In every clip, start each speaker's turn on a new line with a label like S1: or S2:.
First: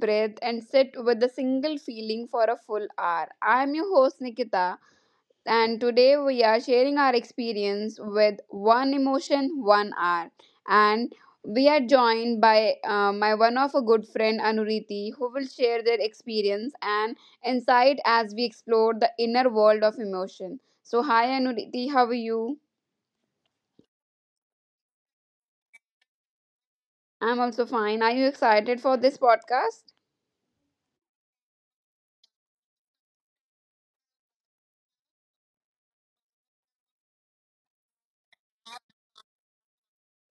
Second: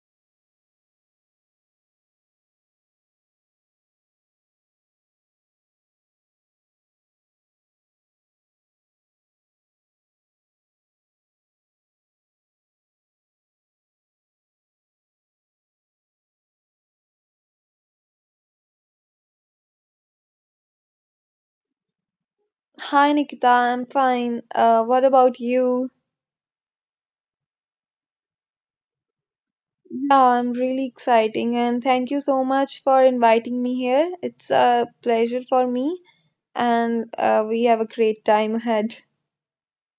S1: breath, and sit with a single feeling for a full hour. I am your host, Nikita, and today we are sharing our experience with one emotion, 1 hour. And we are joined by my one of a good friend, Anuriti, who will share their experience and insight as we explore the inner world of emotion. So, hi, Anuriti, how are you?
S2: Hi Nikita, I'm fine. What about you?
S1: I'm also fine. Are you excited for this podcast?
S2: Yeah, I'm really exciting, and thank you so much for inviting me here. It's a pleasure for me, and we have a great time ahead.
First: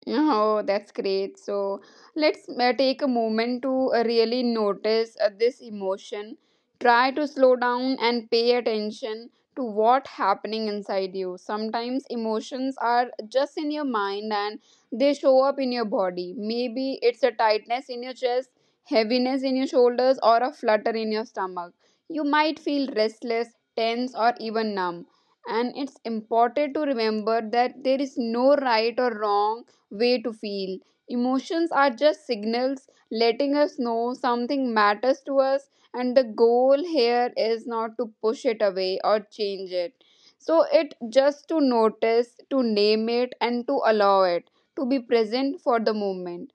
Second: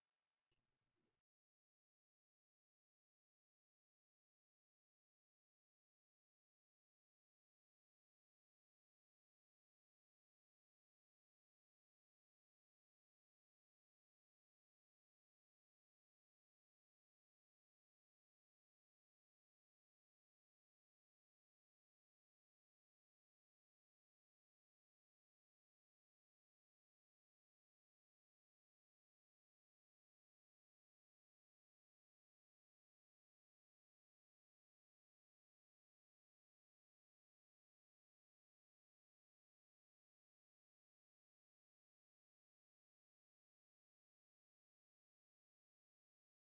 S1: Oh, that's great. So let's take a moment to really notice this emotion. Try to slow down and pay attention to what happening inside you. Sometimes emotions are just in your mind and they show up in your body. Maybe it's a tightness in your chest, heaviness in your shoulders, or a flutter in your stomach. You might feel restless, tense, or even numb. And it's important to remember that there is no right or wrong way to feel. Emotions are just signals letting us know something matters to us, and the goal here is not to push it away or change it. So, it just to notice, to name it, and to allow it to be present for the moment.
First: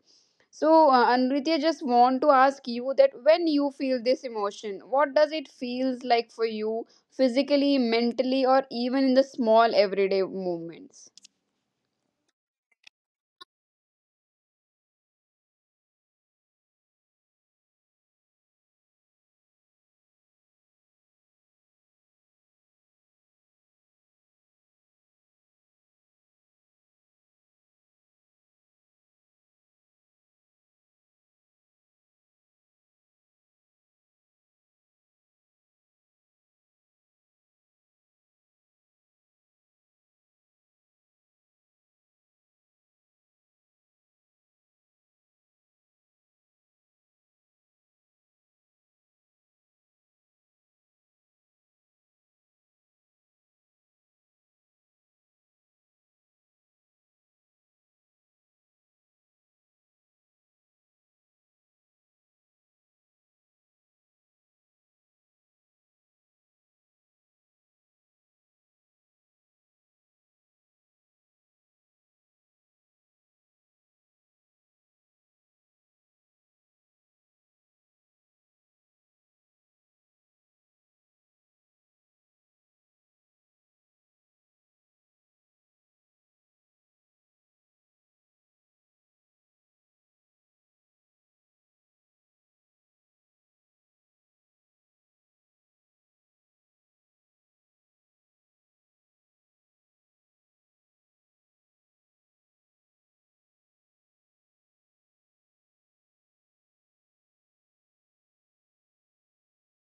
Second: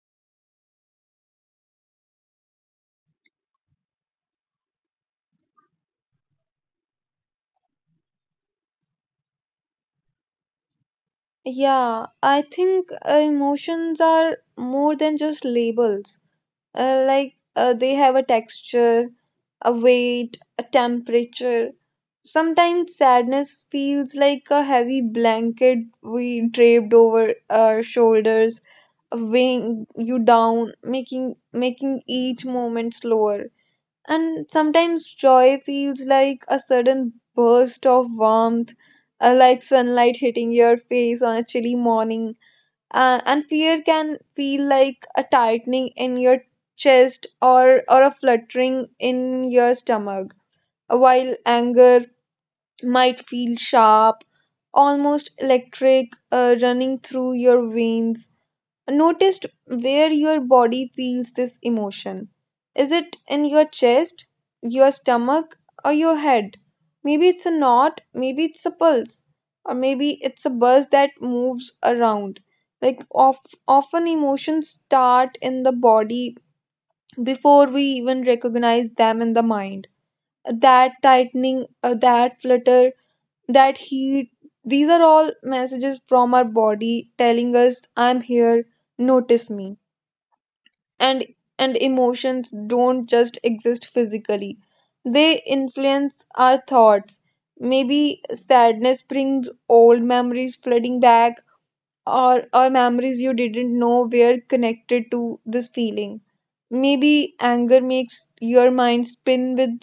S1: Anritya, just want to ask you that when you feel this emotion, what does it feels like for you physically, mentally, or even in the small everyday moments?
S2: Yeah, I think emotions are more than just labels. Like, they have a texture, a weight, a temperature. Sometimes sadness feels like a heavy blanket we draped over our shoulders, weighing you down, making each moment slower. And sometimes joy feels like a sudden burst of warmth, like sunlight hitting your face on a chilly morning, and fear can feel like a tightening in your chest or a fluttering in your stomach, while anger might feel sharp, almost electric, running through your veins. Noticed where your body feels this emotion. Is it in your chest, your stomach, or your head? Maybe it's a knot, maybe it's a pulse, or maybe it's a buzz that moves around. Like of, Often emotions start in the body before we even recognize them in the mind. That tightening, that flutter, that heat, these are all messages from our body telling us, I'm here, notice me. And emotions don't just exist physically, they influence our thoughts. Maybe sadness brings old memories flooding back, or memories you didn't know were connected to this feeling. Maybe anger makes your mind spin with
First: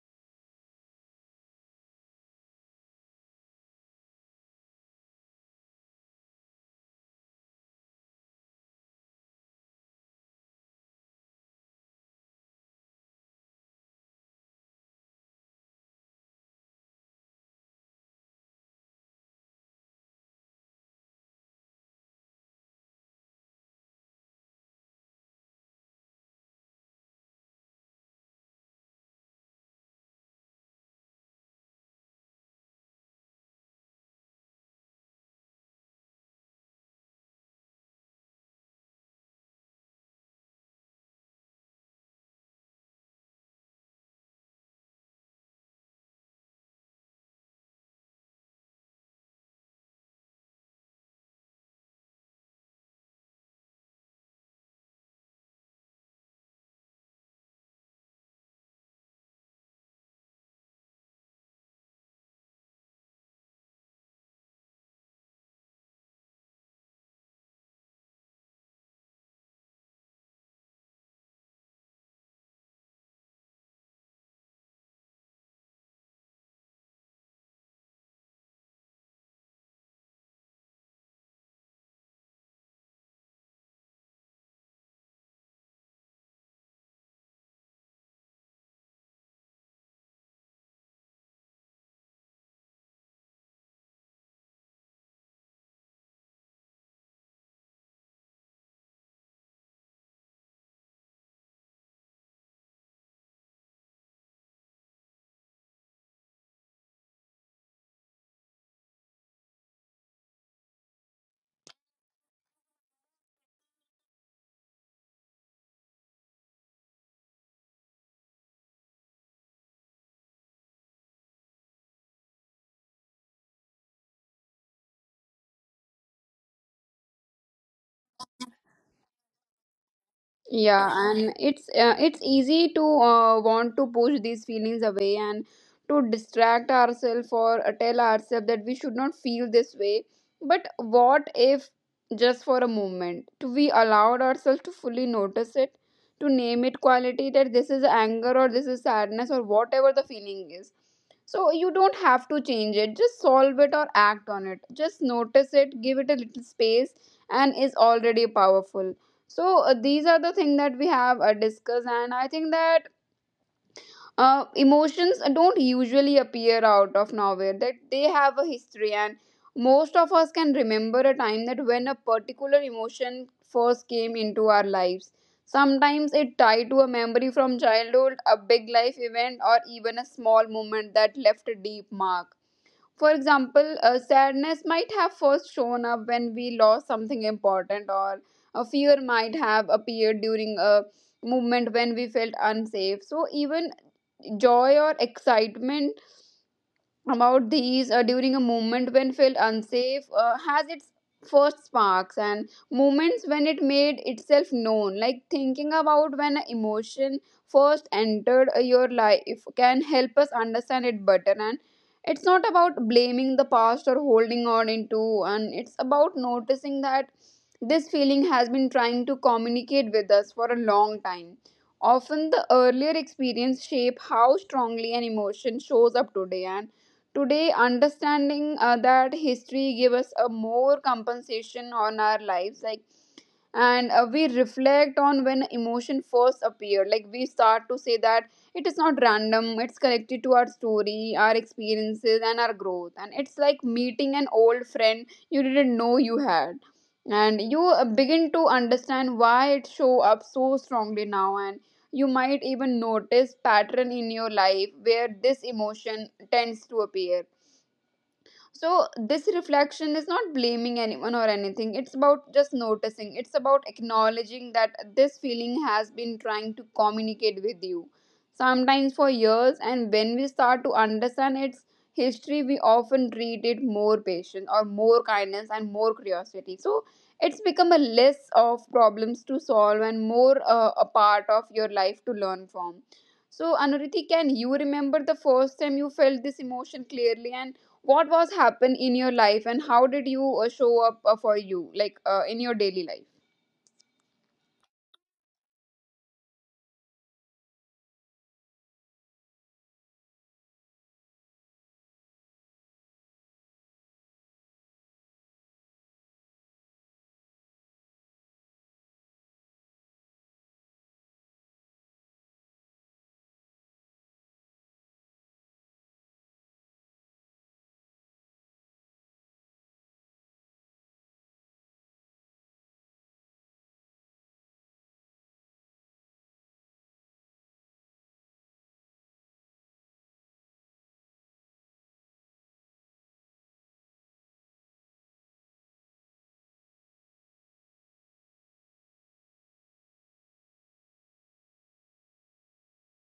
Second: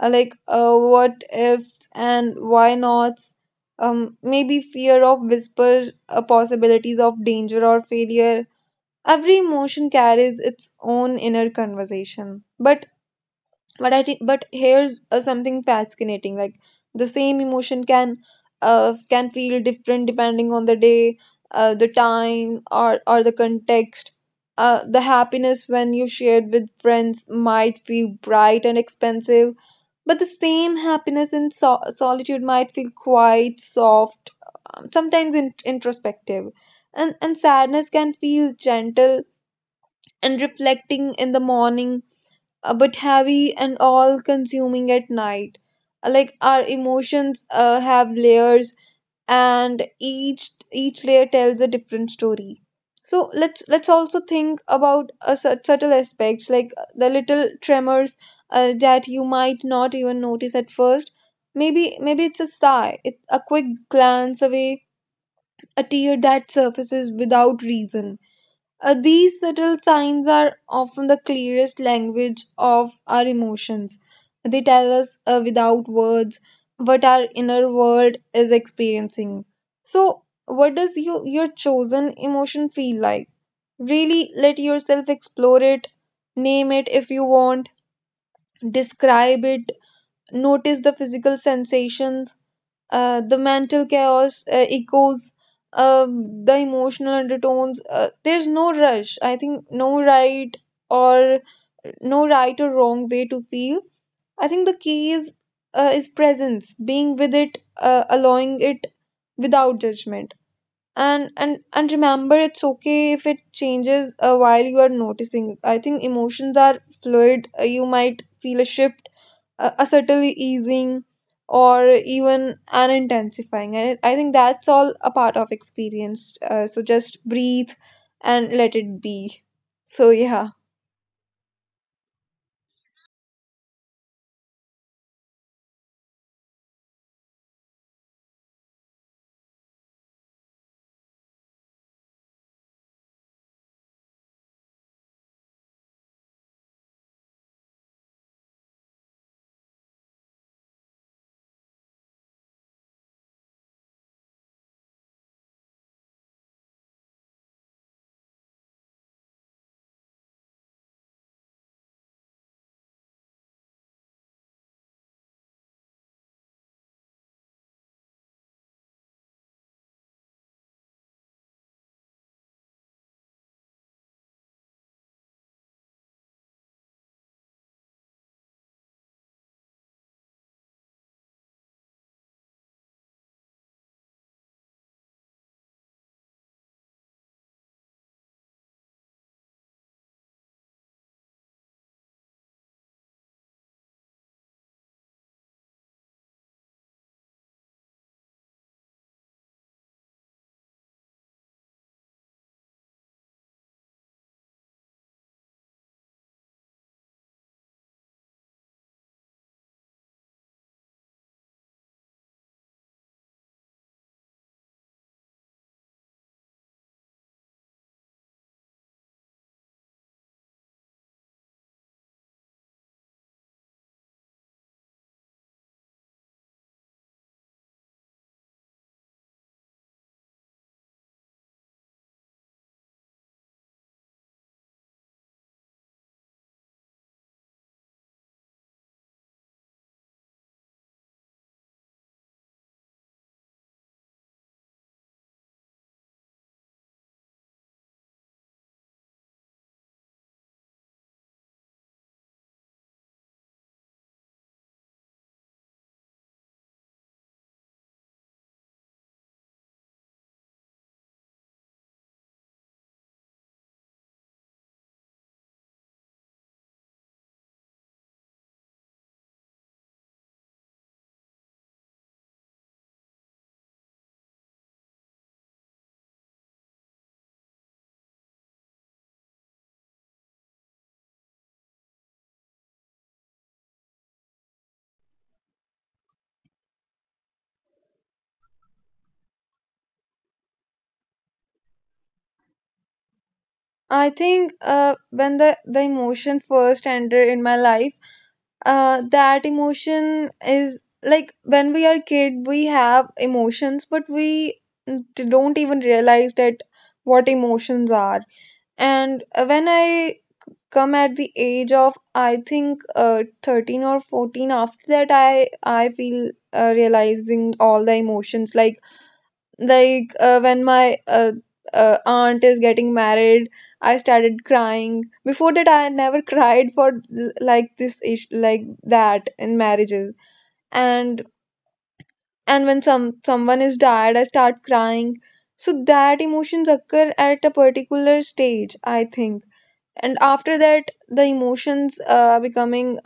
S2: what ifs and why nots. Maybe fear of whispers possibilities of danger or failure. Every emotion carries its own inner conversation. But I think but here's something fascinating. Like, the same emotion can feel different depending on the day, the time, or the context. The happiness when you shared with friends might feel bright and expensive, but the same happiness in solitude might feel quite soft, sometimes introspective. And sadness can feel gentle and reflecting in the morning, but heavy and all consuming at night. Like, our emotions have layers, and each each layer tells a different story. So let's also think about subtle aspects like the little tremors that you might not even notice at first. Maybe it's a sigh, it's a quick glance away, a tear that surfaces without reason. These subtle signs are often the clearest language of our emotions. They tell us without words what our inner world is experiencing. So, what does you, your chosen emotion feel like? Really let yourself explore it, name it if you want, describe it, notice the physical sensations, the mental chaos echoes, the emotional undertones. There's no rush. I think no right or wrong way to feel. I think the key is presence, being with it, allowing it without judgment. And remember, it's okay if it changes while you are noticing. I think emotions are fluid. You might feel a shift, a subtle easing, or even an intensifying, and I think that's all a part of experience. So just breathe and let it be. So yeah,
S1: Yeah, and it's easy to want to push these feelings away and to distract ourselves or tell ourselves that we should not feel this way, but what if just for a moment to we allowed ourselves to fully notice it, to name it quality that this is anger or this is sadness or whatever the feeling is. So you don't have to change it, just solve it or act on it, just notice it, give it a little space and is already powerful. So these are the thing that we have discussed, and I think that emotions don't usually appear out of nowhere, that they have a history, and most of us can remember a time that when a particular emotion first came into our lives. Sometimes it tied to a memory from childhood, a big life event, or even a small moment that left a deep mark. For example, sadness might have first shown up when we lost something important, or a fear might have appeared during a moment when we felt unsafe. So even joy or excitement about these during a moment when felt unsafe has its first sparks and moments when it made itself known, like thinking about when an emotion first entered your life can help us understand it better. And it's not about blaming the past or holding on into, and it's about noticing that this feeling has been trying to communicate with us for a long time. Often the earlier experience shape how strongly an emotion shows up today. And today, understanding that history give us a more compensation on our lives, like, and we reflect on when emotion first appeared. Like we start to say that it is not random; it's connected to our story, our experiences, and our growth. And it's like meeting an old friend you didn't know you had, and you begin to understand why it show up so strongly now. And you might even notice pattern in your life where this emotion tends to appear. So, this reflection is not blaming anyone or anything. It's about just noticing. It's about acknowledging that this feeling has been trying to communicate with you, sometimes for years. And when we start to understand its history, we often treat it more patience or more kindness and more curiosity. So, it's become a less of problems to solve and more a part of your life to learn from. So, Anuriti, can you remember the first time you felt this emotion clearly? And what was happen in your life, and how did you show up for you, like in your daily life?
S2: I think when the emotion first entered in my life, that emotion is like when we are kid, we have emotions, but we don't even realize that what emotions are. And when I come at the age of, I think 13 or 14, after that I feel realizing all the emotions. Like, when my aunt is getting married, I started crying. Before that, I had never cried for like this ish like that in marriages. And when someone is died, I start crying. So that emotions occur at a particular stage, I think. And after that, the emotions becoming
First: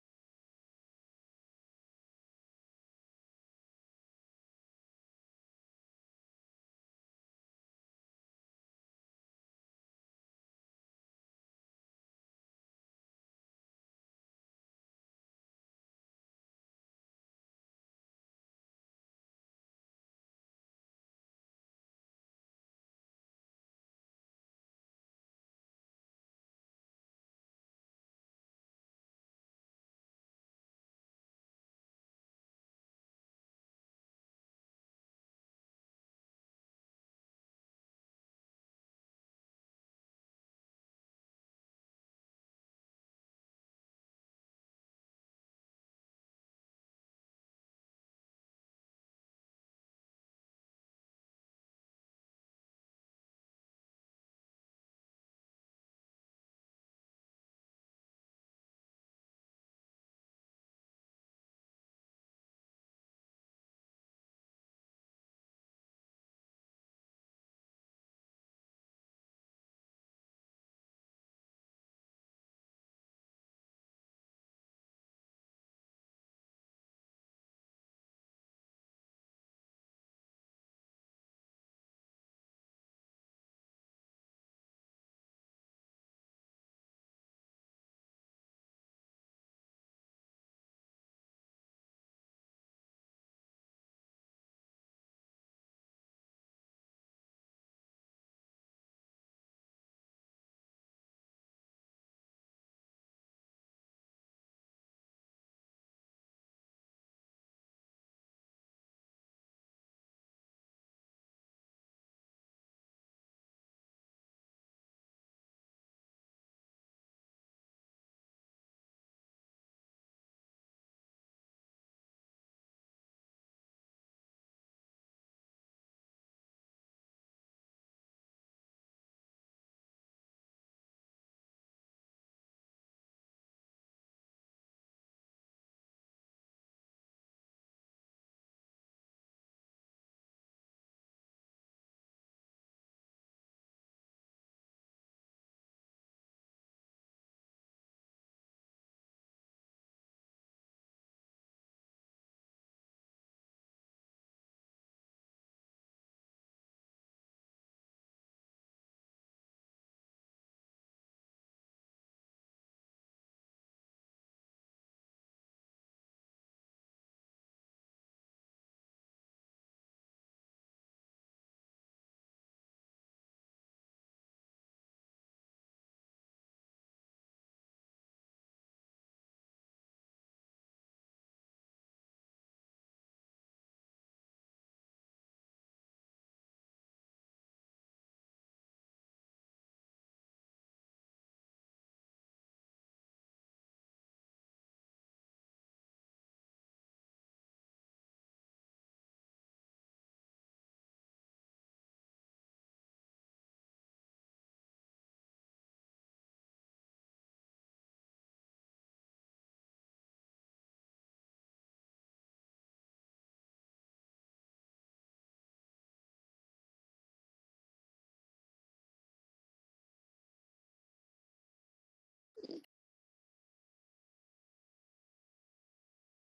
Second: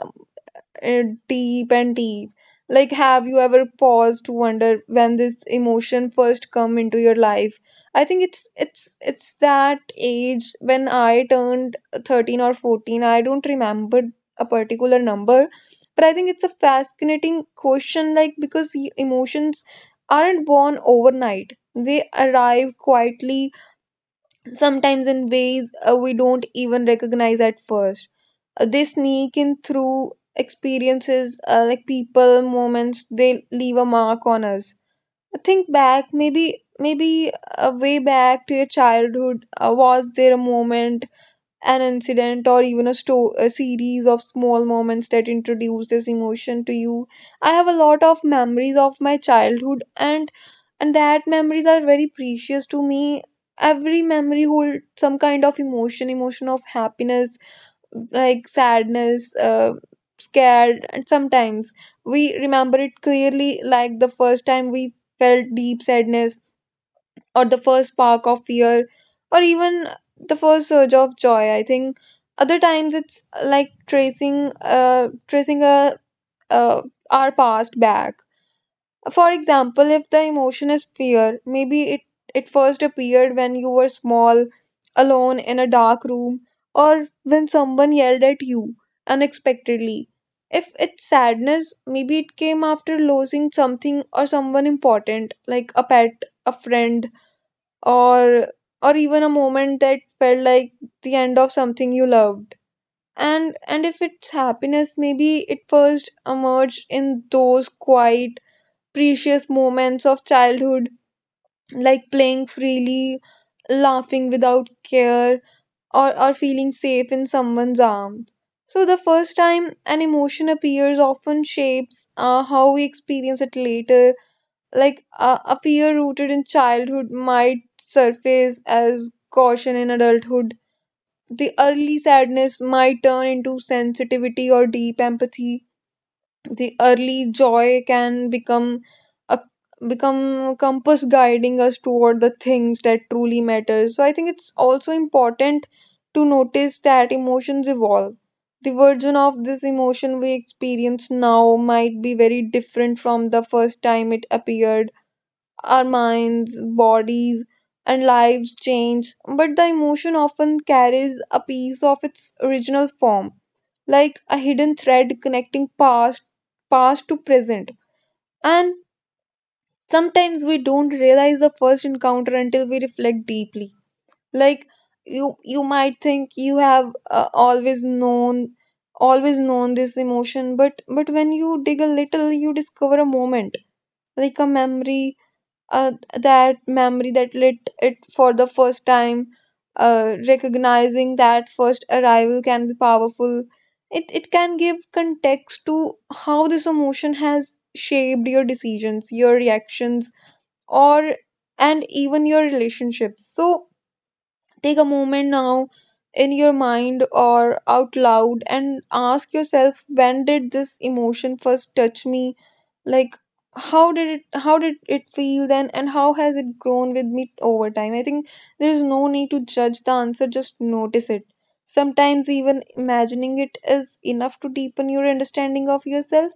S2: uh, deep and deep. Like, have you ever paused to wonder when this emotion first come into your life? I think it's that age when I turned 13 or 14. I don't remember a particular number, but I think it's a fascinating question. Like, because emotions aren't born overnight. They arrive quietly, sometimes in ways we don't even recognize at first. They sneak in through experiences, like people, moments, they leave a mark on us. Think back, maybe a way back to your childhood. Was there a moment, an incident, or even a series of small moments that introduced this emotion to you? I have a lot of memories of my childhood, and that memories are very precious to me. Every memory holds some kind of emotion, emotion of happiness, like sadness, scared, and sometimes we remember it clearly, like the first time we felt deep sadness, or the first spark of fear, or even the first surge of joy. I think other times it's like tracing, uh, our past back. For example, if the emotion is fear, maybe it first appeared when you were small, alone in a dark room, or when someone yelled at you unexpectedly. If it's sadness, maybe it came after losing something or someone important, like a pet, a friend, or even a moment that felt like the end of something you loved. And if it's happiness, maybe it first emerged in those quiet, precious moments of childhood, like playing freely, laughing without care, or feeling safe in someone's arms. So, the first time an emotion appears often shapes how we experience it later. Like, a fear rooted in childhood might surface as caution in adulthood. The early sadness might turn into sensitivity or deep empathy. The early joy can become a become compass guiding us toward the things that truly matter. So I think it's also important to notice that emotions evolve. The version of this emotion we experience now might be very different from the first time it appeared. Our minds, bodies, and lives change, but the emotion often carries a piece of its original form, like a hidden thread connecting past to present. And sometimes we don't realize the first encounter until we reflect deeply. Like you might think you have always known, this emotion, but when you dig a little, you discover a moment, like a memory, uh, that lit it for the first time. Recognizing that first arrival can be powerful. It can give context to how this emotion has shaped your decisions, your reactions, or and even your relationships. So, take a moment now, in your mind or out loud, and ask yourself, when did this emotion first touch me? Like, how did it feel then, and how has it grown with me over time? I think there is no need to judge the answer, just notice it. Sometimes even imagining it is enough to deepen your understanding of yourself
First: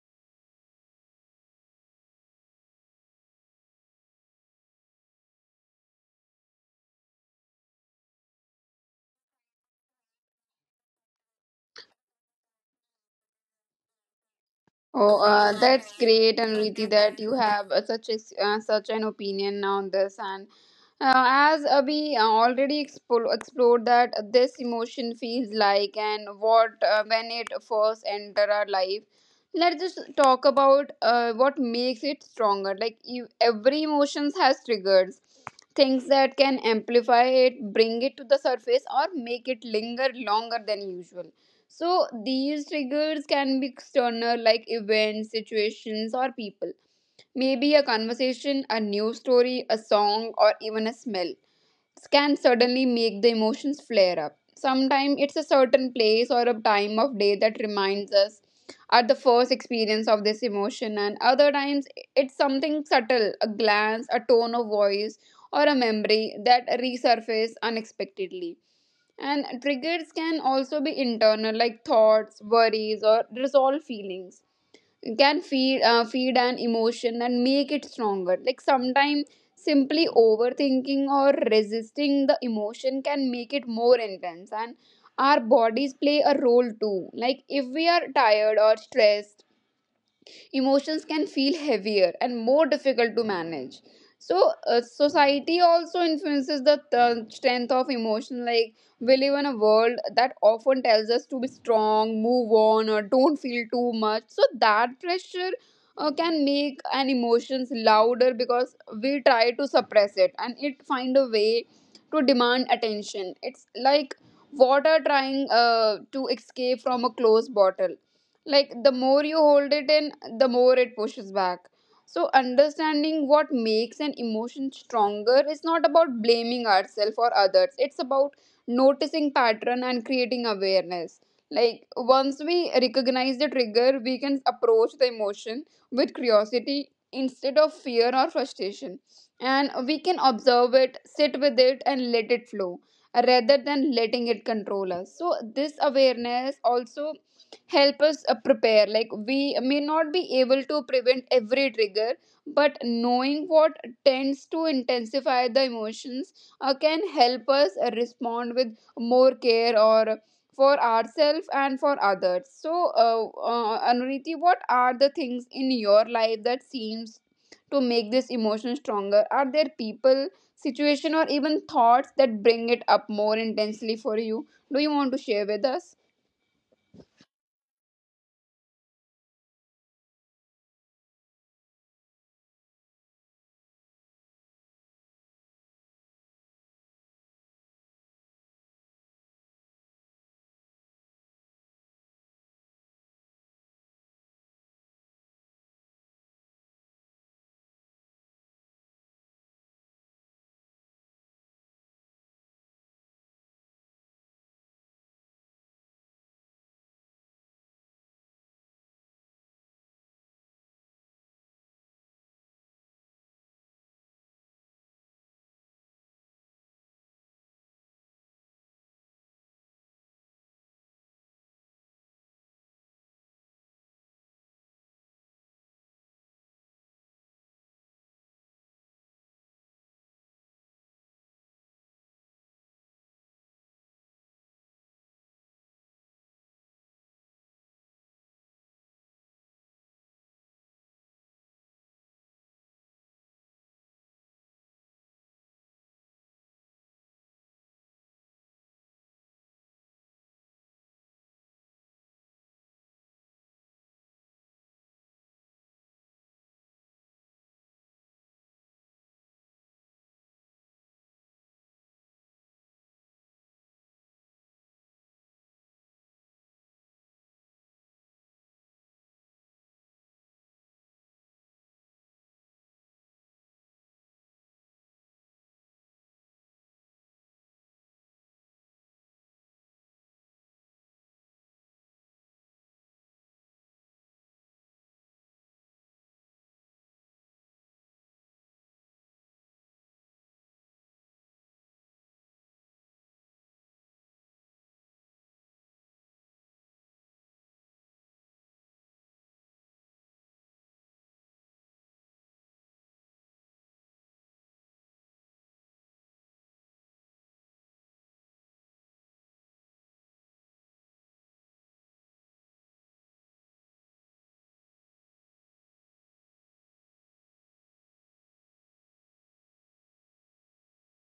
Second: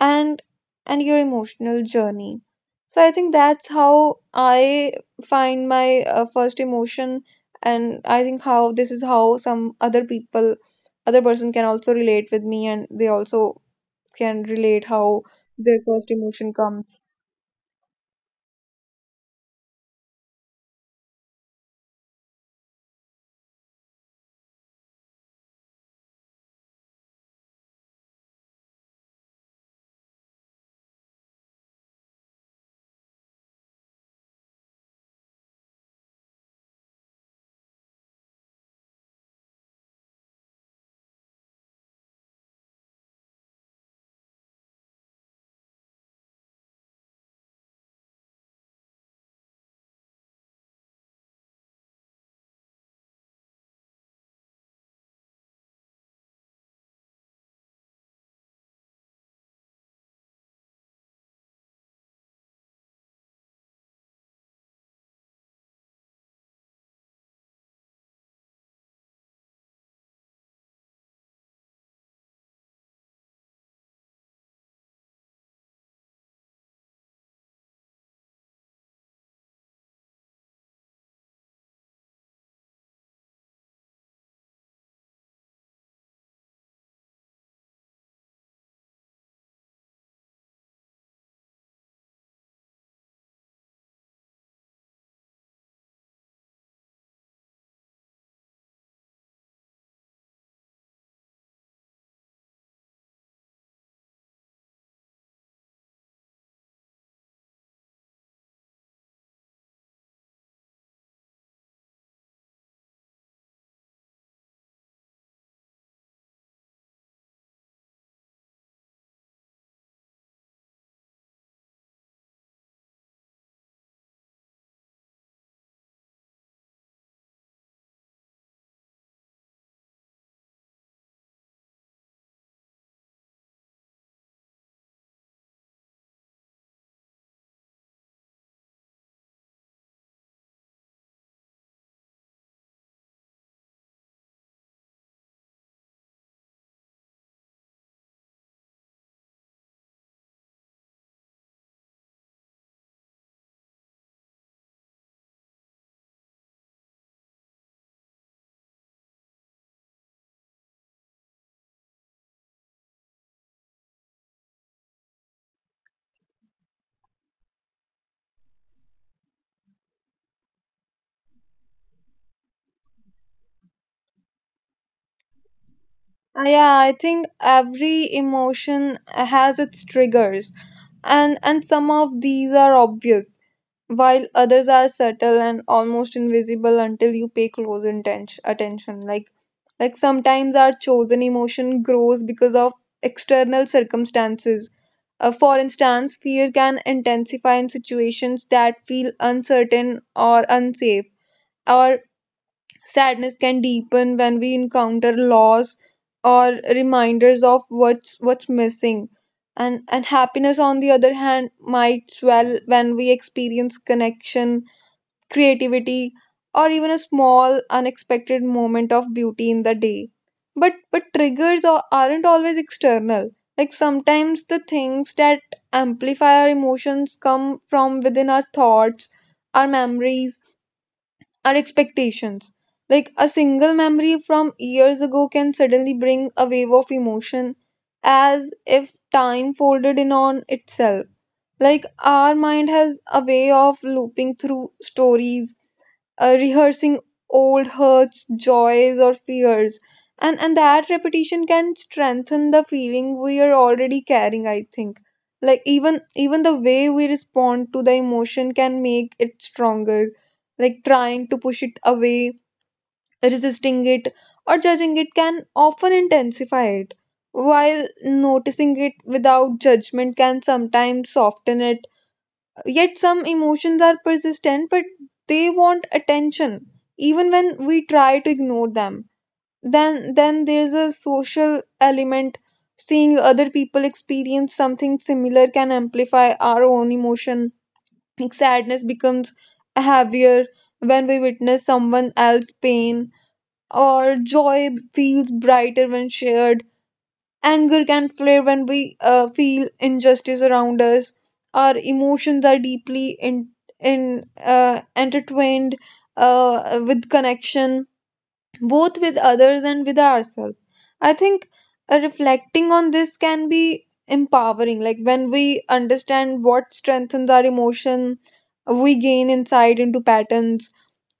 S2: and your emotional journey. So I think that's how I find my first emotion, and I think how this is how some other people, other person can also relate with me, and they also can relate how
S1: Oh,
S2: their
S1: that's
S2: first
S1: great,
S2: emotion
S1: Anriti,
S2: comes.
S1: that you have such an opinion on this. And as we already explored that this emotion feels like and what when it first enter our life, let's just talk about what makes it stronger. Like you, every emotions has triggers, things that can amplify it, bring it to the surface, or make it linger longer than usual. So these triggers can be external, like events, situations, or people. Maybe a conversation, a news story, a song, or even a smell can suddenly make the emotions flare up. Sometimes it's a certain place or a time of day that reminds us at the first experience of this emotion, and other times it's something subtle, a glance, a tone of voice, or a memory that resurface unexpectedly. And triggers can also be internal, like thoughts, worries, or resolve feelings. It can feed an emotion and make it stronger. Like sometimes simply overthinking or resisting the emotion can make it more intense. And our bodies play a role too. Like if we are tired or stressed, emotions can feel heavier and more difficult to manage. So society also influences the strength of emotion. Like we live in a world that often tells us to be strong, move on, or don't feel too much, so that pressure can make an emotions louder because we try to suppress it and it find a way to demand attention. It's like water trying to escape from a closed bottle. Like the more you hold it in, the more it pushes back. So understanding what makes an emotion stronger is not about blaming ourselves or others. It's about noticing pattern and creating awareness. Like once we recognize the trigger, we can approach the emotion with curiosity instead of fear or frustration, and we can observe it, sit with it, and let it flow rather than letting it control us. So this awareness also help us prepare. Like we may not be able to prevent every trigger, but knowing what tends to intensify the emotions can help us respond with more care or for ourselves and for others. So Anuriti, what are the things in your life that seems to make this emotion stronger? Are there people, situation, or even thoughts that bring it up more intensely for you? Do you want to share with us?
S2: Yeah, I think every emotion has its triggers, and some of these are obvious, while others are subtle and almost invisible until you pay close intention, attention. Like, sometimes our chosen emotion grows because of external circumstances. For instance, fear can intensify in situations that feel uncertain or unsafe, or sadness can deepen when we encounter loss or reminders of what's missing. And happiness, on the other hand, might swell when we experience connection, creativity, or even a small unexpected moment of beauty in the day. But triggers aren't always external. Like, sometimes the things that amplify our emotions come from within, our thoughts, our memories, our expectations. Like, a single memory from years ago can suddenly bring a wave of emotion, as if time folded in on itself. Like, our mind has a way of looping through stories, rehearsing old hurts, joys, or fears. And that repetition can strengthen the feeling we are already carrying, I think. Like, even the way we respond to the emotion can make it stronger. Like trying to push it away, resisting it, or judging it can often intensify it. While noticing it without judgment can sometimes soften it. Yet some emotions are persistent, but they want attention, even when we try to ignore them. Then there's a social element. Seeing other people experience something similar can amplify our own emotion. Like, sadness becomes heavier when we witness someone else's pain, or joy feels brighter when shared. Anger can flare when we feel injustice around us. Our emotions are deeply in intertwined with connection, both with others and with ourselves. I think reflecting on this can be empowering. Like when we understand what strengthens our emotion, we gain insight into patterns,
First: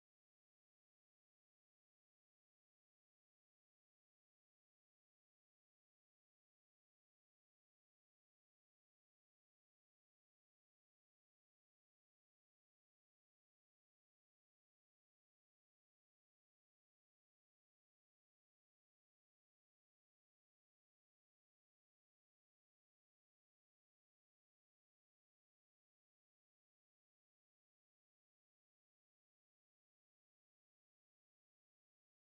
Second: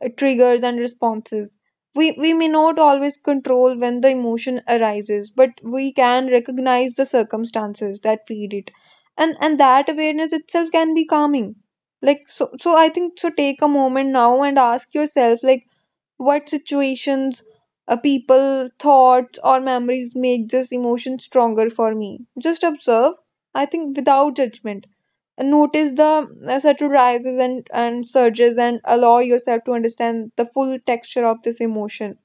S2: triggers and responses. We may not always control when the emotion arises, but we can recognize the circumstances that feed it. And that awareness itself can be calming. So I think, so take a moment now and ask yourself, like, what situations, people, thoughts or memories make this emotion stronger for me. Just observe, I think, without judgment. Notice the subtle rises and surges and allow yourself to understand the full texture of this emotion.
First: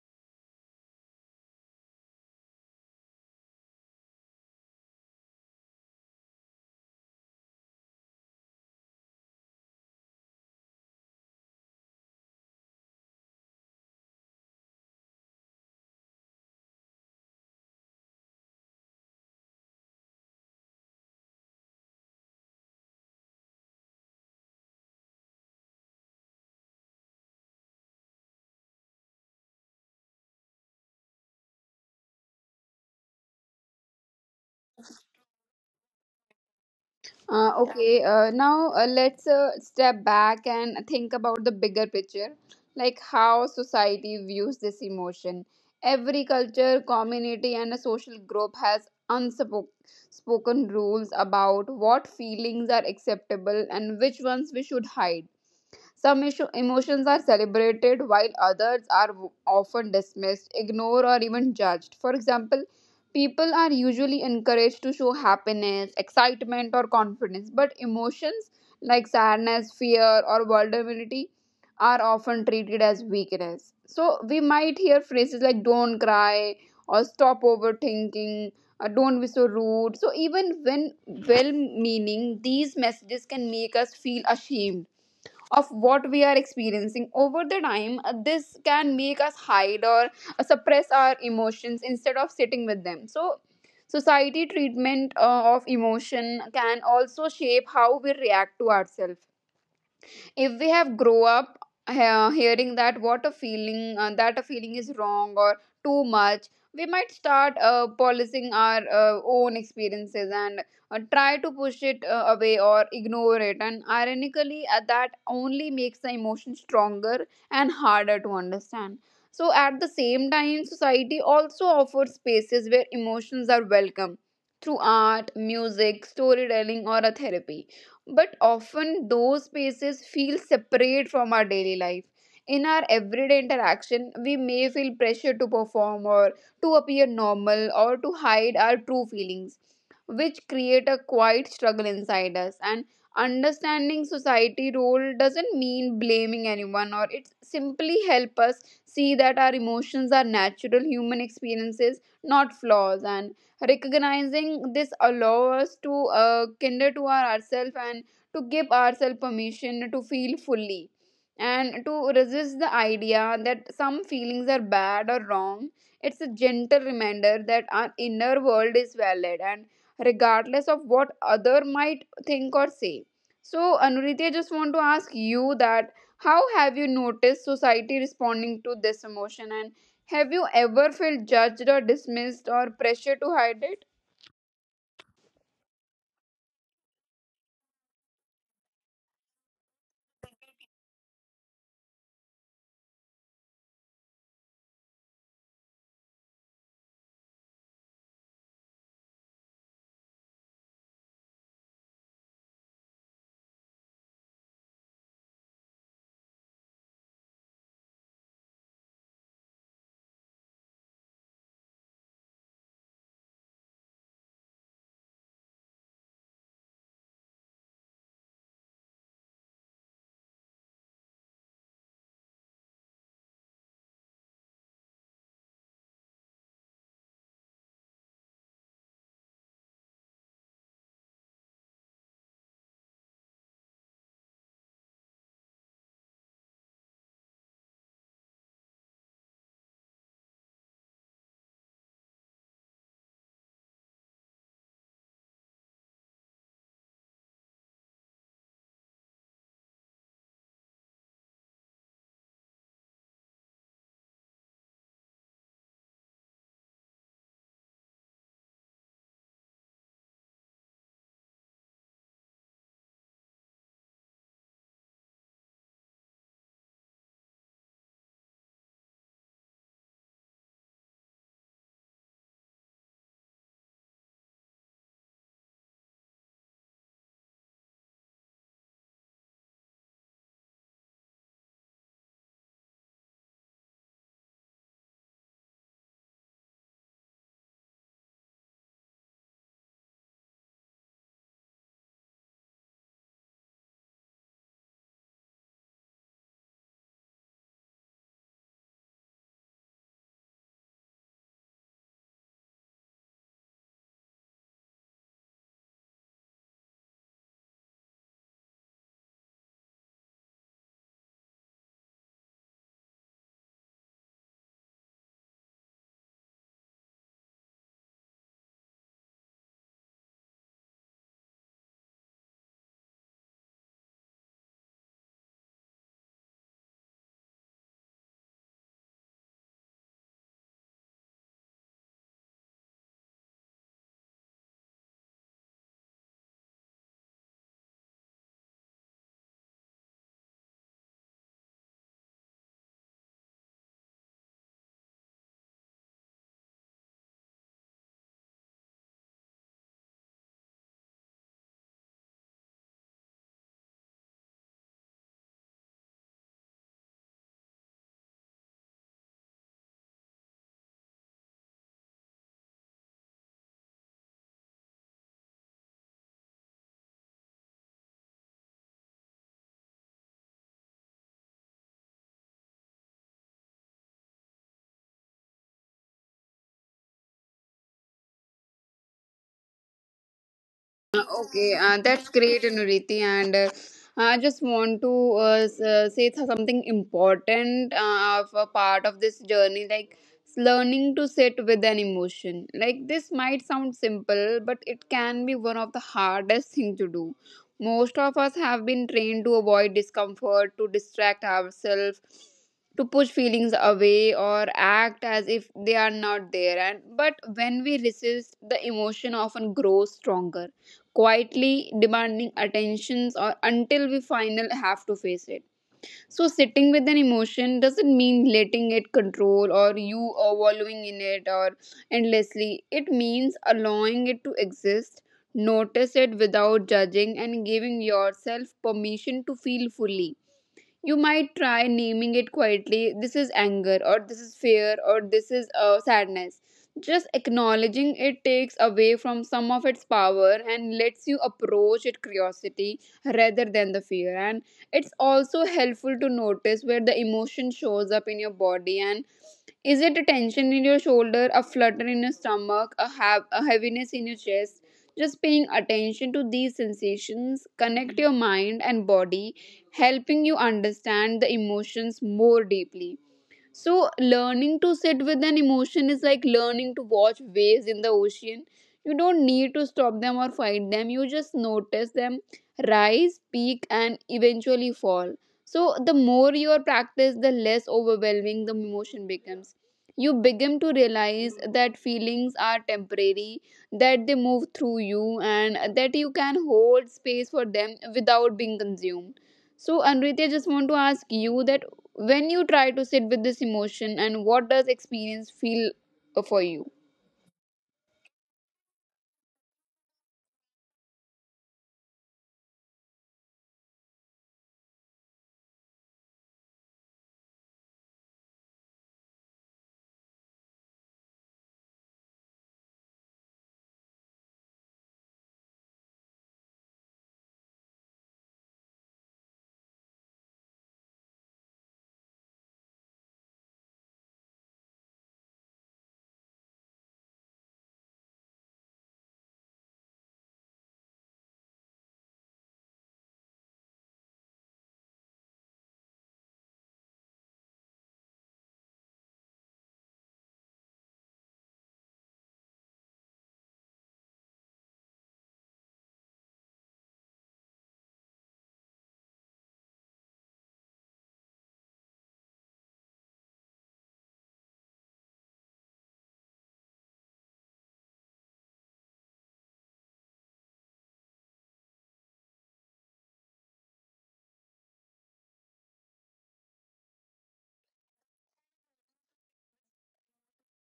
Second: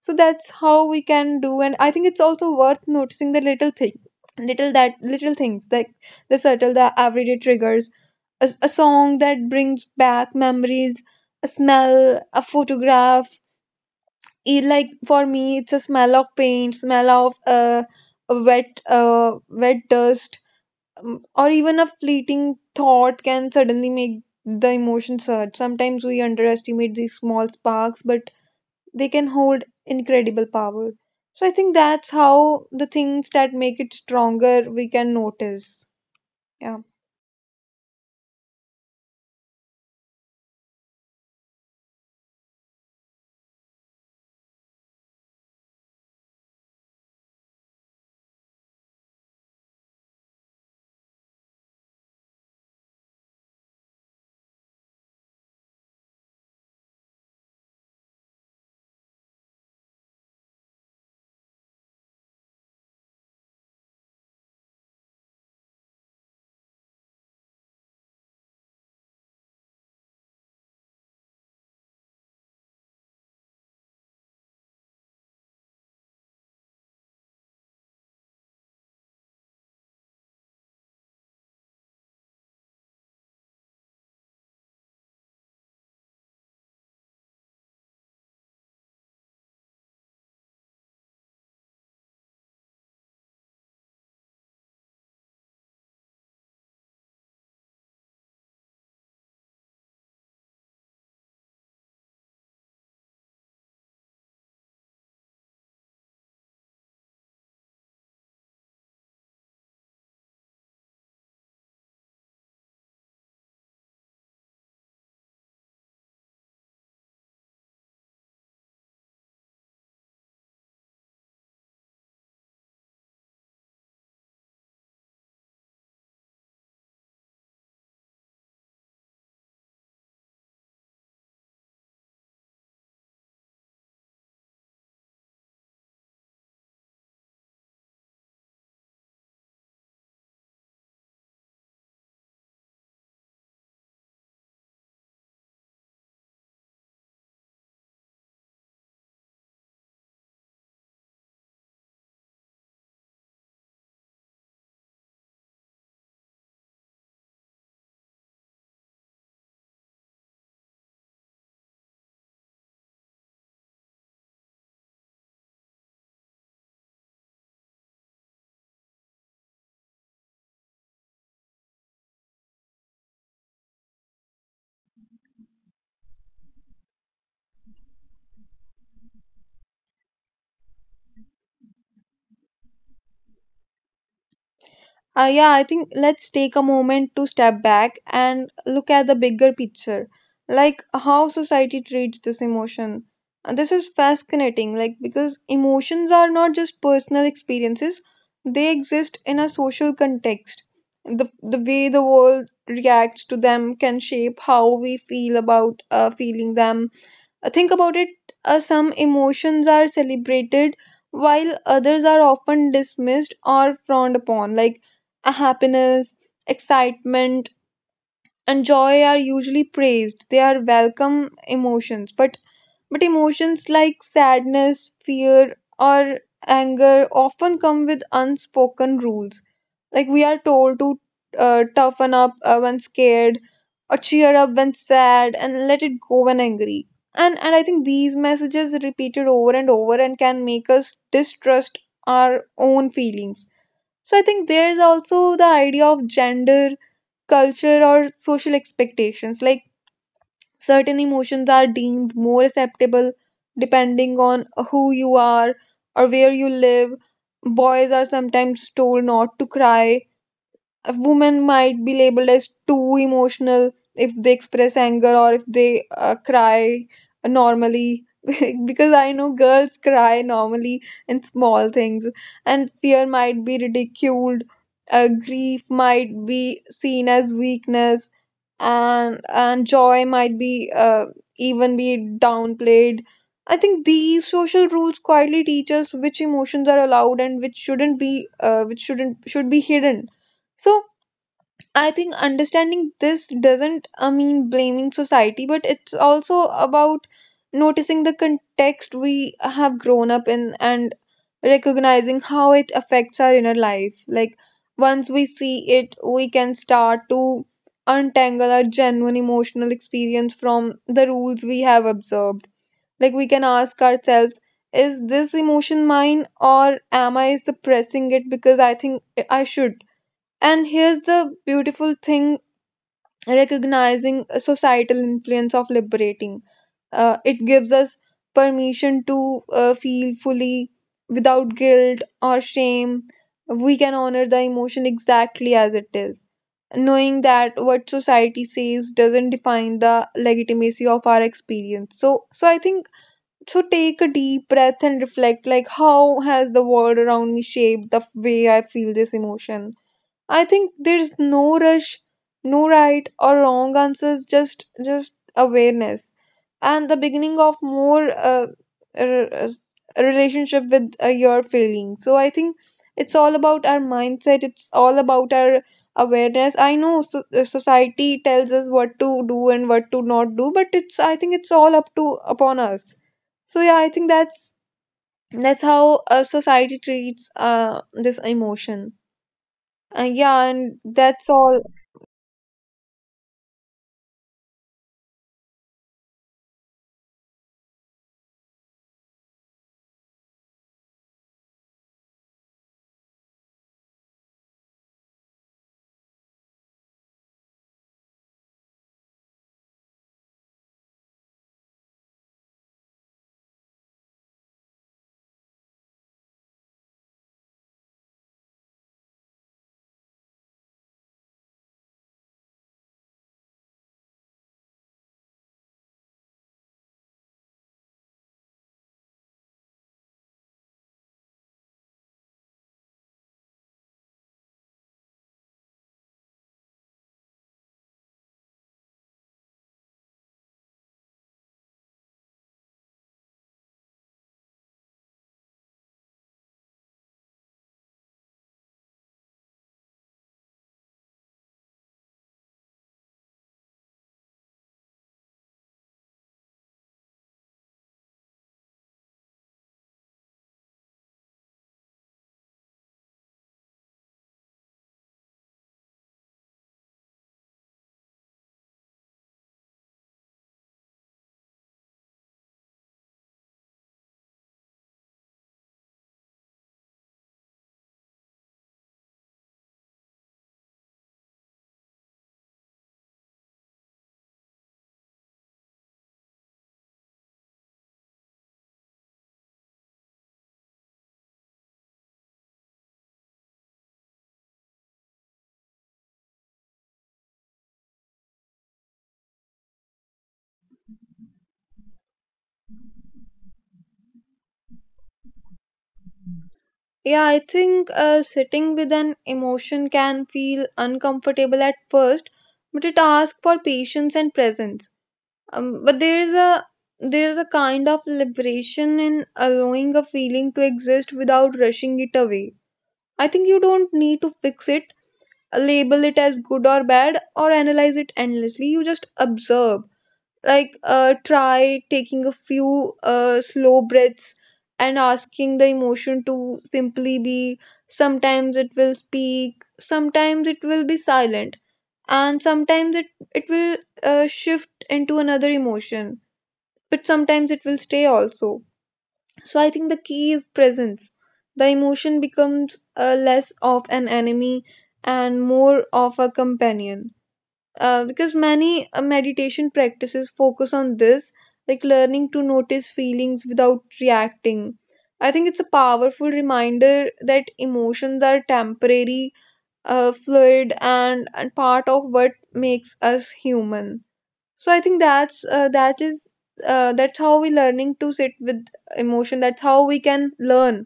S2: So that's how we can do. And I think it's also worth noticing the little things, like the subtle, the everyday triggers. A song that brings back memories, a smell, a photograph. Like, for me, it's a smell of paint, smell of a wet wet dust, or even a fleeting thought can suddenly make the emotion surge. Sometimes we underestimate these small sparks, but they can hold incredible power. So I think that's how the things that make it stronger we can notice. Yeah.
S1: Okay, now let's step back and think about the bigger picture, like how society views this emotion. Every culture, community, and a social group has unspoken rules about what feelings are acceptable and which ones we should hide. Some emotions are celebrated while others are often dismissed, ignored, or even judged. For example, people are usually encouraged to show happiness, excitement, or confidence, but emotions like sadness, fear, or vulnerability are often treated as weakness. So we might hear phrases like don't cry, or stop overthinking, or don't be so rude. So even when well meaning, these messages can make us feel ashamed of what we are experiencing. Over the time this can make us hide or suppress our emotions instead of sitting with them. So society treatment of emotion can also shape how we react to ourselves. If we have grow up hearing that what a feeling that a feeling is wrong or too much, we might start policing our own experiences and try to push it away or ignore it, and ironically that only makes the emotion stronger and harder to understand. So at the same time, society also offers spaces where emotions are welcome through art, music, storytelling, or a therapy, but often those spaces feel separate from our daily life. In our everyday interaction, we may feel pressure to perform or to appear normal or to hide our true feelings, which create a quiet struggle inside us. And understanding society role doesn't mean blaming anyone, or it simply help us see that our emotions are natural human experiences, not flaws. And recognizing this allows us to kinder to our ourselves and to give ourselves permission to feel fully and to resist the idea that some feelings are bad or wrong. It's a gentle reminder that our inner world is valid and regardless of what other might think or say. So, Anuriti, I just want to ask you that how have you noticed society responding to this emotion? And have you ever felt judged or dismissed or pressure to hide it?
S2: Yeah, I think let's take a moment to step back and look at the bigger picture, like how society treats this emotion. And this is fascinating, like, because emotions are not just personal experiences; they exist in a social context. The way the world reacts to them can shape how we feel about feeling them. Think about it. Some emotions are celebrated while others are often dismissed or frowned upon, like happiness, excitement, and joy are usually praised. They are welcome emotions, but emotions like sadness, fear, or anger often come with unspoken rules. Like, we are told to toughen up when scared, or cheer up when sad, and let it go when angry. And I think these messages repeated over and over and can make us distrust our own feelings. So I think there's also the idea of gender, culture, or social expectations. Like, certain emotions are deemed more acceptable depending on who you are or where you live. Boys are sometimes told not to cry, a woman might be labeled as too emotional if they express anger or if they cry normally because I know girls cry normally in small things. And fear might be ridiculed, grief might be seen as weakness, and joy might be even be downplayed. I think these social rules quietly teach us which emotions are allowed and which shouldn't be, which shouldn't should be hidden. So I think understanding this doesn't mean blaming society, but it's also about noticing the context we have grown up in and recognizing how it affects our inner life. Like, once we see it, we can start to untangle our genuine emotional experience from the rules we have observed. Like, we can ask ourselves, is this emotion mine, or am I suppressing it because I think I should? And here's the beautiful thing: recognizing a societal influence of liberating. It gives us permission to feel fully without guilt or shame. We can honor the emotion exactly as it is, knowing that what society says doesn't define the legitimacy of our experience. So, I think so. Take a deep breath and reflect, like, how has the world around me shaped the way I feel this emotion? I think there's no rush, no right or wrong answers, just awareness and the beginning of more r- s- relationship with your feelings. So I think it's all about our mindset. It's all about our awareness. I know so, society tells us what to do and what to not do, but it's, I think it's all up to upon us. So yeah, I think that's how society treats this emotion. Yeah, and that's all.
S1: Okay, that's great, Nuriti. And I just want to say something important of a part of this journey, like learning to sit with an emotion. Like this might sound simple, but it can be one of the hardest thing to do. Most of us have been trained to avoid discomfort, to distract ourselves, to push feelings away, or act as if they are not there. And but when we resist, the emotion often grows stronger, quietly demanding attentions, or until we finally have to face it. So sitting with an emotion doesn't mean letting it control or you are wallowing in it or endlessly. It means allowing it to exist, notice it without judging and giving yourself permission to feel fully. You might try naming it quietly, this is anger or this is fear or this is sadness. Just acknowledging it takes away from some of its power and lets you approach it curiosity rather than the fear. And it's also helpful to notice where the emotion shows up in your body. And is it a tension in your shoulder, a flutter in your stomach, a heaviness in your chest? Just paying attention to these sensations connect your mind and body, helping you understand the emotions more deeply. So, learning to sit with an emotion is like learning to watch waves in the ocean. You don't need to stop them or fight them, you just notice them rise, peak, and eventually fall. So, the more you practice, the less overwhelming the emotion becomes. You begin to realize that feelings are temporary, that they move through you, and that you can hold space for them without being consumed. So, Anritya, I just want to ask you that when you try to sit with this emotion, and what does experience feel for you?
S2: Yeah, I think sitting with an emotion can feel uncomfortable at first, but it asks for patience and presence. But there is a kind of liberation in allowing a feeling to exist without rushing it away. I think you don't need to fix it, label it as good or bad, or analyze it endlessly. You just observe. Like, try taking a few slow breaths and asking the emotion to simply be. Sometimes it will speak, sometimes it will be silent, and sometimes it will shift into another emotion, but sometimes it will stay also. So I think the key is presence. The emotion becomes less of an enemy and more of a companion, because many meditation practices focus on this, like learning to notice feelings without reacting. I think it's a powerful reminder that emotions are temporary, fluid, and part of what makes us human. So I think that's that is that's how we learning to sit with emotion. That's how we can learn.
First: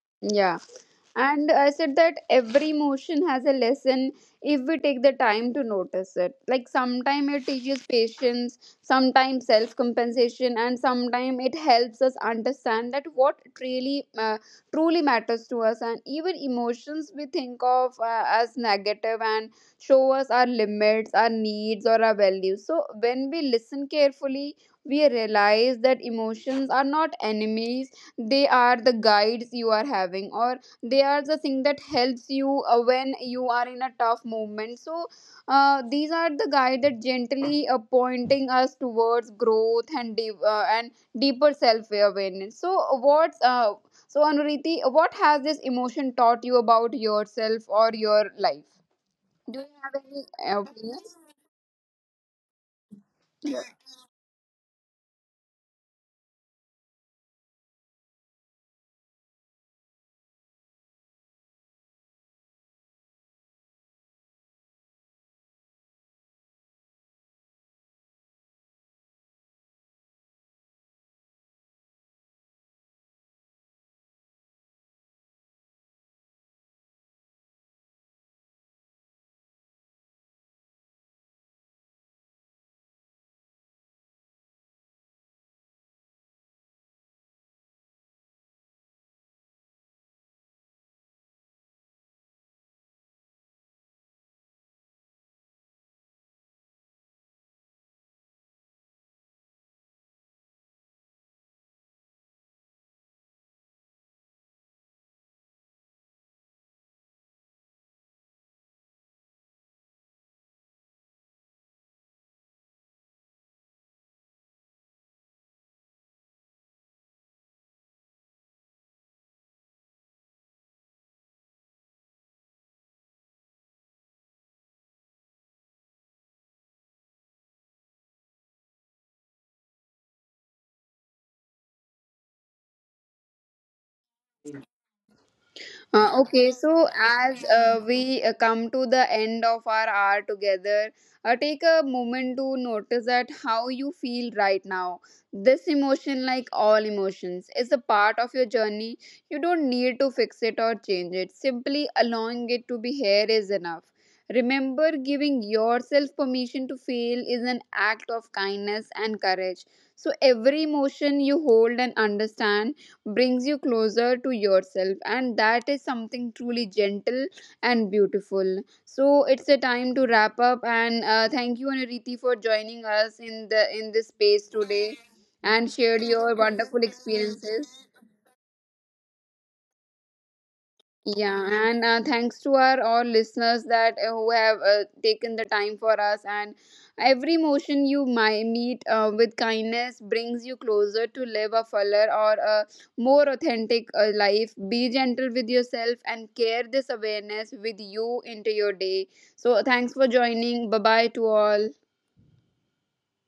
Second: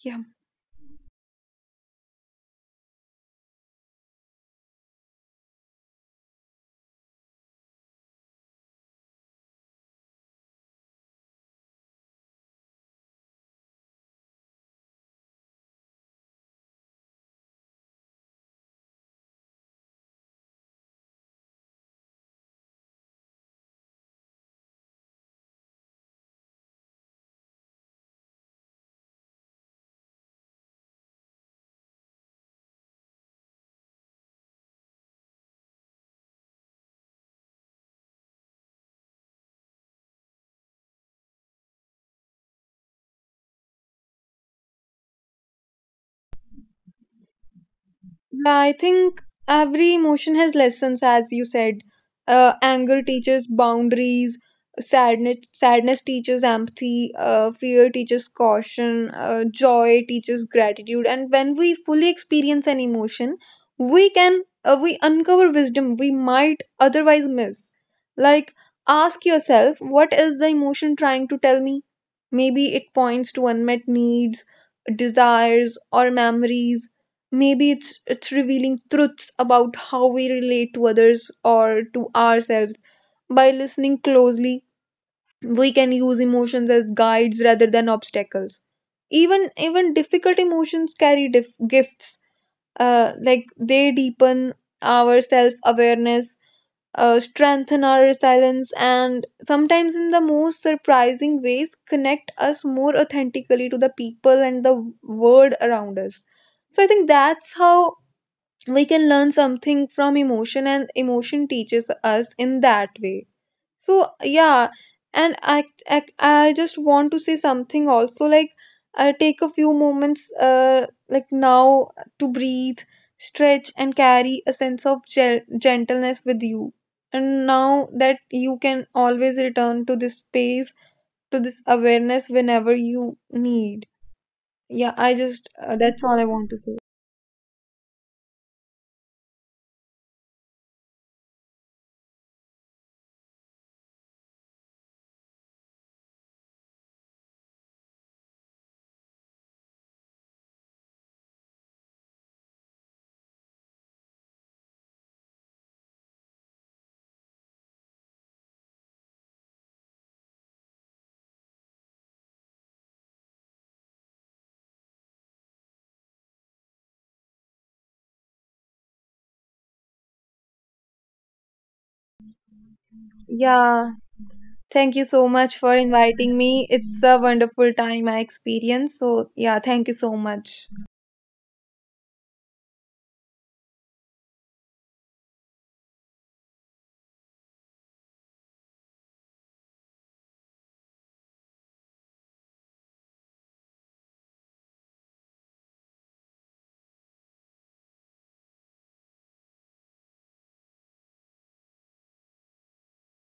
S2: Yeah.
S1: Yeah. And I said that every emotion has a lesson if we take the time to notice it. Like sometimes it teaches patience, sometimes self compensation, and sometimes it helps us understand that what really truly matters to us. And even emotions we think of as negative and show us our limits, our needs, or our values. So when we listen carefully, we realize that emotions are not enemies, they are the guides you are having, or they are the thing that helps you when you are in a tough moment. So these are the guide that gently pointing us towards growth and deep, and deeper self awareness. So what's Anuriti, what has this emotion taught you about yourself or your
S2: Yeah,
S1: life?
S2: I think
S1: Do you
S2: every
S1: have any
S2: emotion has lessons,
S1: opinion?
S2: as you said. Anger teaches boundaries, sadness teaches empathy, fear teaches caution, joy teaches gratitude. And when we fully experience an emotion, we uncover wisdom we might otherwise miss. Like, ask yourself, what is the emotion trying to tell me? Maybe it points to unmet needs, desires, or memories. Maybe it's revealing truths about how we relate to others or to ourselves. By listening closely, we can use emotions as guides rather than obstacles. Even difficult emotions carry gifts. Like, they deepen our self awareness, strengthen our resilience, and sometimes in the most surprising ways connect us more authentically to the people and the world around us. So I think that's how we can learn something from emotion, and emotion teaches us in that way. So yeah. And I just want to say something also, like, take a few moments, like, now to breathe, stretch, and carry a sense of gentleness with you, and now that you can always return to this space, to this awareness whenever you need. Yeah, I just that's all I want
S1: Okay,
S2: to say.
S1: so as we come to the end of our hour together, take a moment to notice that how you feel right now. This emotion, like all emotions, is a part of your journey. You don't need to fix it or change it. Simply allowing it to be here is enough. Remember, giving yourself permission to feel is an act of kindness and courage. So, every emotion you hold and understand brings you closer to yourself, and that is something truly gentle and beautiful. So it's a time to wrap up, and thank you, Anuriti, for joining us in the
S2: Yeah.
S1: in this space
S2: Thank you
S1: today
S2: so much for
S1: and shared
S2: inviting
S1: your
S2: me.
S1: wonderful
S2: It's a wonderful
S1: experiences.
S2: time I experienced. So, yeah, thank you so much.
S1: Yeah, and thanks to our all listeners that who have taken the time for us. And every motion you might meet with kindness brings you closer to live a fuller or a more authentic life. Be gentle with yourself and carry this awareness with you into your day. So thanks for joining. Bye bye to all.